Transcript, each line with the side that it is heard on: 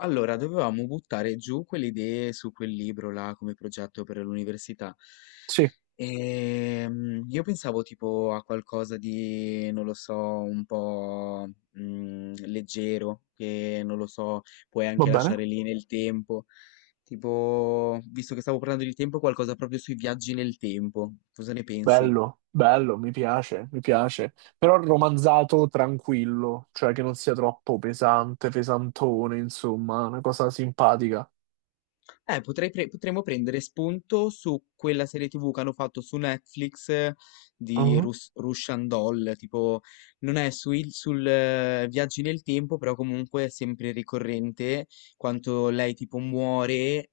left: Allora, dovevamo buttare giù quelle idee su quel libro là come progetto per l'università.
right: Sì,
left: E io pensavo tipo a qualcosa di, non lo so, un po' leggero, che non lo so, puoi
right: va
left: anche
right: bene.
left: lasciare lì nel tempo. Tipo, visto che stavo parlando di tempo, qualcosa proprio sui viaggi nel tempo. Cosa ne pensi?
right: Bello, bello, mi piace, mi piace. Però romanzato tranquillo, cioè che non sia troppo pesante, pesantone, insomma, una cosa simpatica.
left: Potremmo prendere spunto su quella serie TV che hanno fatto su Netflix, di
right: Mhm,
left: Russian Doll, tipo non è sul viaggi nel tempo, però comunque è sempre ricorrente quanto lei tipo muore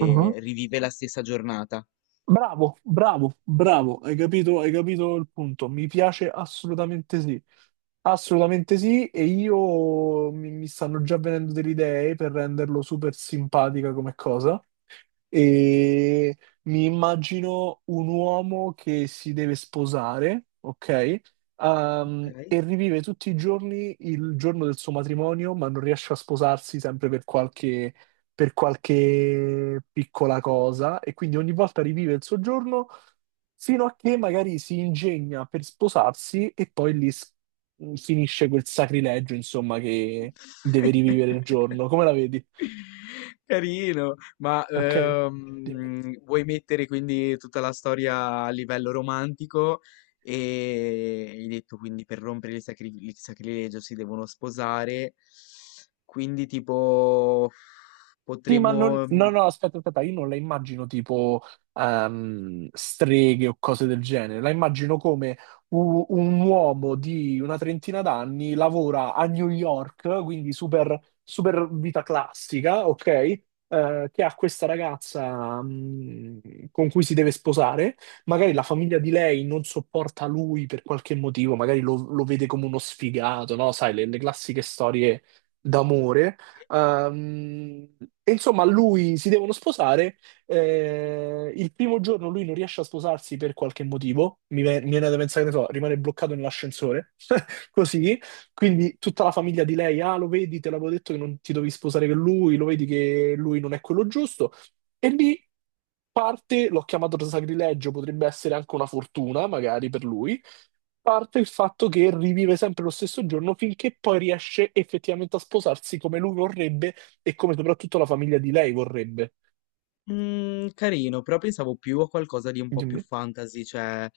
right: mhm.
left: rivive la stessa giornata.
right: Bravo, bravo, bravo, hai capito il punto. Mi piace assolutamente sì. Assolutamente sì, e io mi stanno già venendo delle idee per renderlo super simpatica come cosa. E mi immagino un uomo che si deve sposare, ok? Ehm,
left: Ok.
right: e rivive tutti i giorni il giorno del suo matrimonio, ma non riesce a sposarsi sempre per per qualche piccola cosa, e quindi ogni volta rivive il suo giorno fino a che magari si ingegna per sposarsi e poi finisce quel sacrilegio, insomma, che deve rivivere il giorno. Come la vedi?
left: Carino, ma
right: Ok? Dimmi.
left: vuoi mettere quindi tutta la storia a livello romantico e hai detto quindi per rompere il, il sacrilegio si devono sposare, quindi tipo
right: Sì, ma non...
left: potremmo mm,
right: No, no, aspetta, aspetta, io non la immagino tipo streghe o cose del genere, la immagino come un uomo di una trentina d'anni lavora a New York, quindi super, super vita classica, ok? Che ha questa ragazza con cui si deve sposare, magari la famiglia di lei non sopporta lui per qualche motivo, magari lo vede come uno sfigato, no? Sai, le classiche storie d'amore. Ehm, e insomma, lui si devono sposare. Eh, il primo giorno lui non riesce a sposarsi per qualche motivo. Mi viene da pensare, che ne so, rimane bloccato nell'ascensore. Così. Quindi tutta la famiglia di lei, ah, lo vedi, te l'avevo detto che non ti dovevi sposare con lui, lo vedi che lui non è quello giusto. E lì parte, l'ho chiamato sacrilegio, potrebbe essere anche una fortuna, magari per lui parte il fatto che rivive sempre lo stesso giorno finché poi riesce effettivamente a sposarsi come lui vorrebbe e come soprattutto la famiglia di lei vorrebbe.
left: Mhmm, carino, però pensavo più a qualcosa di un po' più
right: Dimmi.
left: fantasy, cioè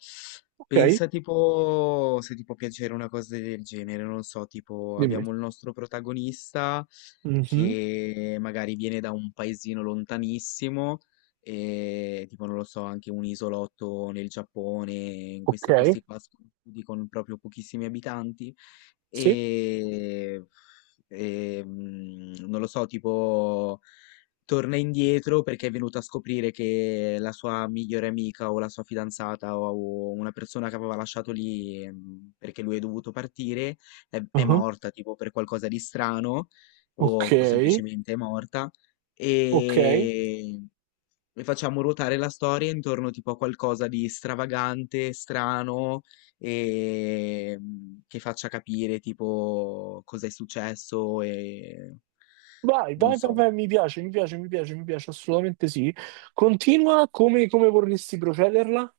right: Ok,
left: pensa tipo se ti può piacere una cosa del genere, non so, tipo
right: dimmi.
left: abbiamo il nostro protagonista
right: Mhm.
left: che magari viene da un paesino lontanissimo e tipo non lo so, anche un isolotto nel Giappone, in
right: Ok,
left: questi posti qua sconosciuti con proprio pochissimi abitanti
right: sì.
left: e, non lo so, tipo torna indietro perché è venuto a scoprire che la sua migliore amica o la sua fidanzata o una persona che aveva lasciato lì perché lui è dovuto partire è
right: Mhm.
left: morta tipo per qualcosa di strano
right: Ok,
left: o semplicemente è morta
right: ok.
left: e, e facciamo ruotare la storia intorno tipo a qualcosa di stravagante, strano e che faccia capire tipo cosa è successo e
right: Vai,
left: non
right: vai, vai,
left: so.
right: vai, mi piace, mi piace, mi piace, mi piace, assolutamente sì. Continua come, come vorresti procederla?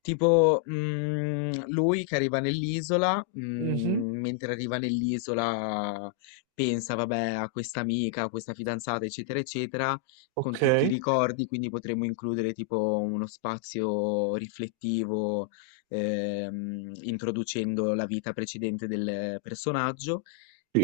left: Tipo, lui che arriva nell'isola,
right: Mhm.
left: mentre arriva nell'isola pensa, vabbè, a questa amica, a questa fidanzata, eccetera, eccetera, con
right: Ok,
left: tutti i ricordi, quindi potremmo includere tipo uno spazio riflettivo, introducendo la vita precedente del personaggio.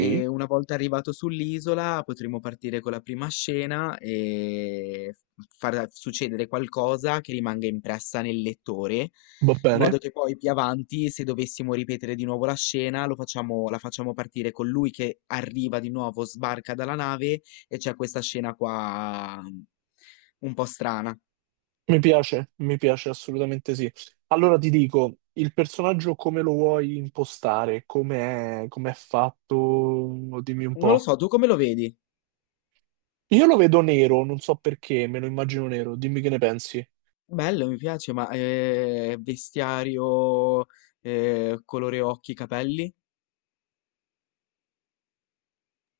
left: E una volta arrivato sull'isola potremo partire con la prima scena e far succedere qualcosa che rimanga impressa nel lettore, in
right: va
left: modo
right: bene.
left: che poi più avanti, se dovessimo ripetere di nuovo la scena, la facciamo partire con lui che arriva di nuovo, sbarca dalla nave e c'è questa scena qua un po' strana.
right: Mi piace assolutamente sì. Allora ti dico, il personaggio come lo vuoi impostare? Come è fatto? Dimmi un
left: Non lo
right: po'.
left: so, tu come lo vedi?
right: Io lo vedo nero, non so perché, me lo immagino nero. Dimmi che ne pensi.
left: Bello, mi piace, ma vestiario, colore occhi, capelli?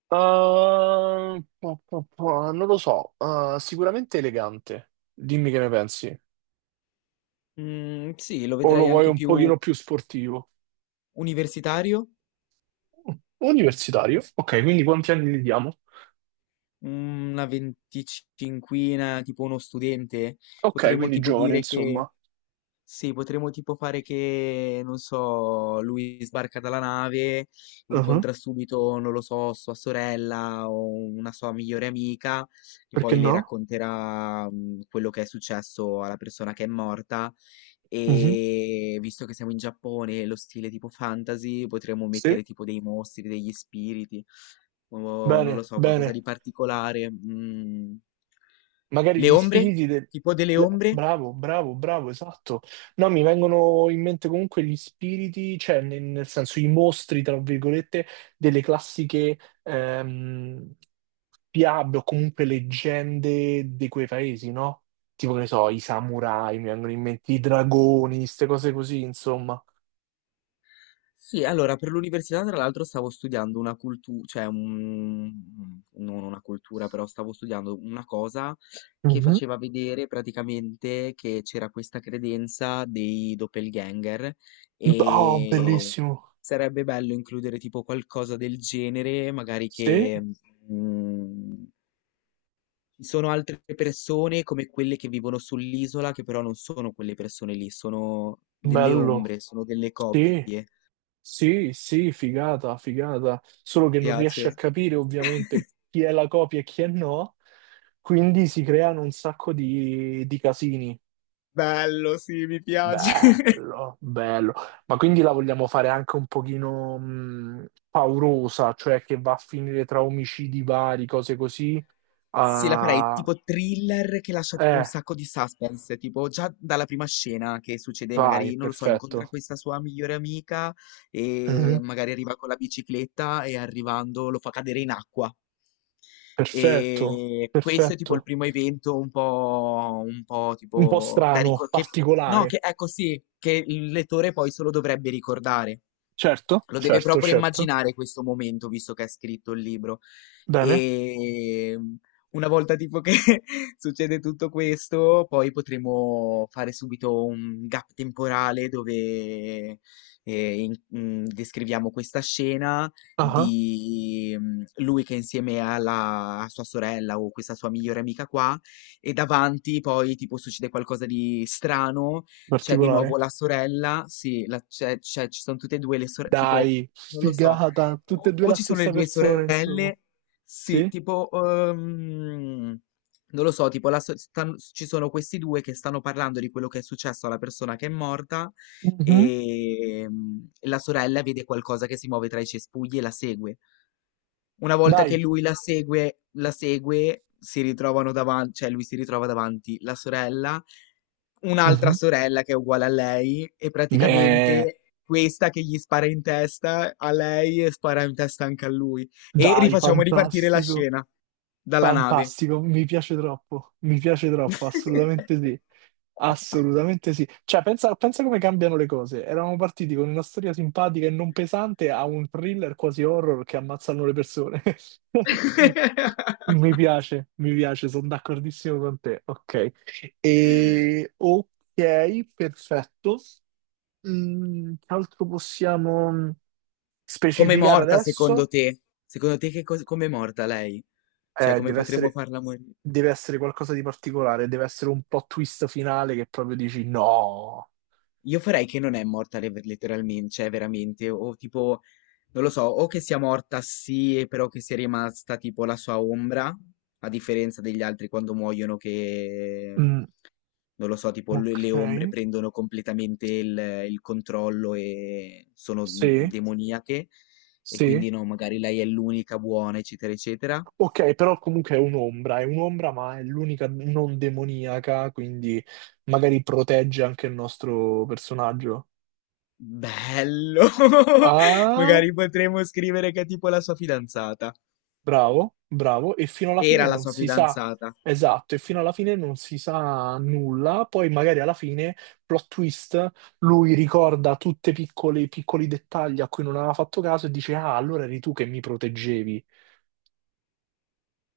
right: Ah, non lo so, ah, sicuramente elegante, dimmi che ne pensi.
left: Mm, sì, lo
right: O lo
left: vedrei
right: vuoi
left: anche
right: un
left: più
right: pochino più sportivo?
left: universitario,
right: Universitario. Ok, quindi quanti anni gli diamo?
left: una venticinquina, tipo uno studente.
right: Ok,
left: Potremmo
right: quindi
left: tipo
right: giovane,
left: dire che
right: insomma.
left: sì, potremmo tipo fare che, non so, lui sbarca dalla nave,
right: Ah,
left: incontra subito, non lo so, sua sorella o una sua migliore amica e
right: perché
left: poi le
right: no?
left: racconterà quello che è successo alla persona che è morta
right: Mhm.
left: e visto che siamo in Giappone, lo stile tipo fantasy, potremmo
right: Sì.
left: mettere tipo dei mostri, degli spiriti o non lo
right: Bene,
left: so, qualcosa
right: bene.
left: di particolare. Mm.
right: Magari
left: Le
right: gli
left: ombre?
right: spiriti del...
left: Tipo delle ombre?
right: Bravo, bravo, bravo, esatto. No, mi vengono in mente comunque gli spiriti, cioè nel senso i mostri, tra virgolette, delle classiche ehm, fiabe o comunque leggende di quei paesi, no? Tipo, che ne so, i samurai, mi vengono in mente i dragoni, queste cose così, insomma.
left: Sì, allora per l'università tra l'altro stavo studiando una cultura, cioè non una cultura, però stavo studiando una cosa che
right: Mhm.
left: faceva vedere praticamente che c'era questa credenza dei doppelganger
right: Oh,
left: e
right: bellissimo.
left: sarebbe bello includere tipo qualcosa del genere, magari che
right: Sì,
left: mm, ci sono altre persone come quelle che vivono sull'isola, che però non sono quelle persone lì, sono delle
right: bello.
left: ombre, sono delle
right: Sì.
left: copie.
right: Sì, sì, figata, figata, solo che non riesce a
left: Piace.
right: capire ovviamente chi è la copia e chi è no, quindi si creano un sacco di casini.
left: Bello, sì, mi piace.
right: Bello, bello. Ma quindi la vogliamo fare anche un pochino paurosa, cioè che va a finire tra omicidi vari, cose così.
left: Sì, la farei
right: Ah,
left: tipo thriller che lascia tipo un
right: eh,
left: sacco di suspense, tipo già dalla prima scena che succede,
right: vai,
left: magari, non lo so, incontra
right: perfetto.
left: questa sua migliore amica e
right: Mhm,
left: magari arriva con la bicicletta e arrivando lo fa cadere in acqua.
right: perfetto,
left: E questo è tipo il
right: perfetto.
left: primo evento un po'
right: Un po'
left: tipo da
right: strano,
left: ricordare. No,
right: particolare.
left: che ecco sì, che il lettore poi solo dovrebbe ricordare.
right: Certo,
left: Lo deve
right: certo,
left: proprio
right: certo.
left: immaginare questo momento, visto che ha scritto il libro.
right: Bene.
left: E una volta tipo che succede tutto questo, poi potremo fare subito un gap temporale dove descriviamo questa scena
right: Ah,
left: di lui che è insieme alla a sua sorella o questa sua migliore amica qua e davanti poi tipo succede qualcosa di strano. C'è di
right: particolare.
left: nuovo la sorella, sì, ci sono tutte e due le sorelle, tipo,
right: Dai,
left: non lo so,
right: figata, tutte e due
left: o
right: la
left: ci sono le
right: stessa
left: due
right: persona, insomma.
left: sorelle, sì,
right: Sì?
left: tipo, non lo so, tipo, ci sono questi due che stanno parlando di quello che è successo alla persona che è morta.
right: Mhm.
left: La sorella vede qualcosa che si muove tra i cespugli e la segue. Una volta
right: Dai.
left: che lui la segue, si ritrovano davanti, cioè lui si ritrova davanti la sorella, un'altra
right: Mhm.
left: sorella che è uguale a lei e
right: Beh,
left: praticamente questa che gli spara in testa a lei e spara in testa anche a lui. E
right: dai,
left: rifacciamo ripartire la
right: fantastico.
left: scena dalla nave.
right: Fantastico, mi piace troppo, assolutamente sì, assolutamente sì. Cioè, pensa, pensa come cambiano le cose. Eravamo partiti con una storia simpatica e non pesante a un thriller quasi horror che ammazzano le persone. Mi piace, sono d'accordissimo con te. Ok, e... ok, perfetto. Mm, che altro possiamo
left: Com'è
right: specificare
left: morta secondo
right: adesso?
left: te? Secondo te che cosa, com'è morta lei? Cioè,
right: Eh,
left: come
right: deve
left: potremmo
right: essere,
left: farla morire?
right: deve essere qualcosa di particolare, deve essere un plot twist finale che proprio dici no.
left: Io farei che non è morta letteralmente, cioè veramente, o tipo, non lo so, o che sia morta sì, e però che sia rimasta tipo la sua ombra, a differenza degli altri quando muoiono che,
right: Mm,
left: non lo so, tipo
right: ok,
left: le ombre prendono completamente il controllo e sono
right: sì,
left: demoniache, e
right: sì.
left: quindi no, magari lei è l'unica buona, eccetera, eccetera.
right: Ok, però comunque è un'ombra, ma è l'unica non demoniaca, quindi magari protegge anche il nostro personaggio.
left: Bello!
right: Ah.
left: Magari potremmo scrivere che è tipo la sua fidanzata.
right: Bravo, bravo, e fino alla fine
left: Era la
right: non
left: sua
right: si sa,
left: fidanzata.
right: esatto, e fino alla fine non si sa nulla, poi magari alla fine, plot twist, lui ricorda tutti i piccoli, piccoli dettagli a cui non aveva fatto caso e dice, ah, allora eri tu che mi proteggevi,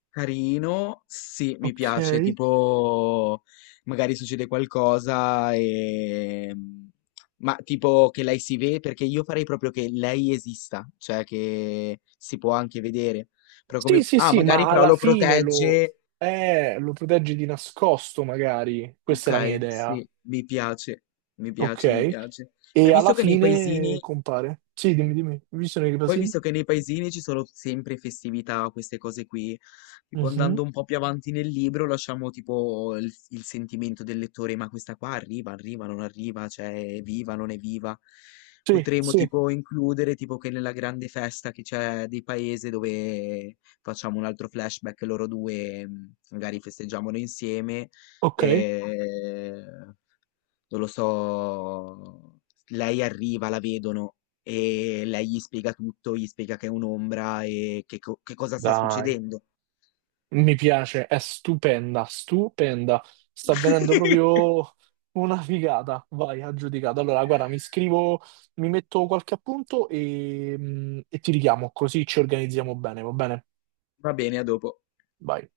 left: Carino, sì, mi piace.
right: ok?
left: Tipo, magari succede qualcosa e... Ma tipo che lei si vede, perché io farei proprio che lei esista, cioè che si può anche vedere. Però
right: Sì,
left: come...
right: sì,
left: Ah,
right: sì,
left: magari
right: ma
left: però
right: alla
left: lo
right: fine lo,
left: protegge.
right: lo proteggi di nascosto, magari, questa è la mia
left: Ok,
right: idea,
left: sì, mi piace, mi
right: ok?
left: piace, mi piace. Hai
right: E alla
left: visto che nei
right: fine
left: paesini...
right: compare, sì, dimmi, dimmi, visione dei
left: Poi
right: pasini?
left: visto che nei paesini ci sono sempre festività, queste cose qui, tipo
right: Mhm.
left: andando un po' più avanti nel libro, lasciamo tipo il sentimento del lettore, ma questa qua arriva, arriva, non arriva, cioè è viva, non è viva.
right: Sì,
left: Potremmo
right: sì,
left: tipo includere tipo che nella grande festa che c'è di paese dove facciamo un altro flashback, loro due magari festeggiamolo insieme.
right: ok.
left: E non lo so, lei arriva, la vedono e lei gli spiega tutto, gli spiega che è un'ombra e che, che cosa sta
right: Dai,
left: succedendo.
right: mi piace, è stupenda, stupenda. Sta venendo proprio una figata. Vai, aggiudicato. Allora, guarda, mi scrivo, mi metto qualche appunto e, e ti richiamo, così ci organizziamo bene, va bene?
left: Va bene, a dopo.
right: Vai.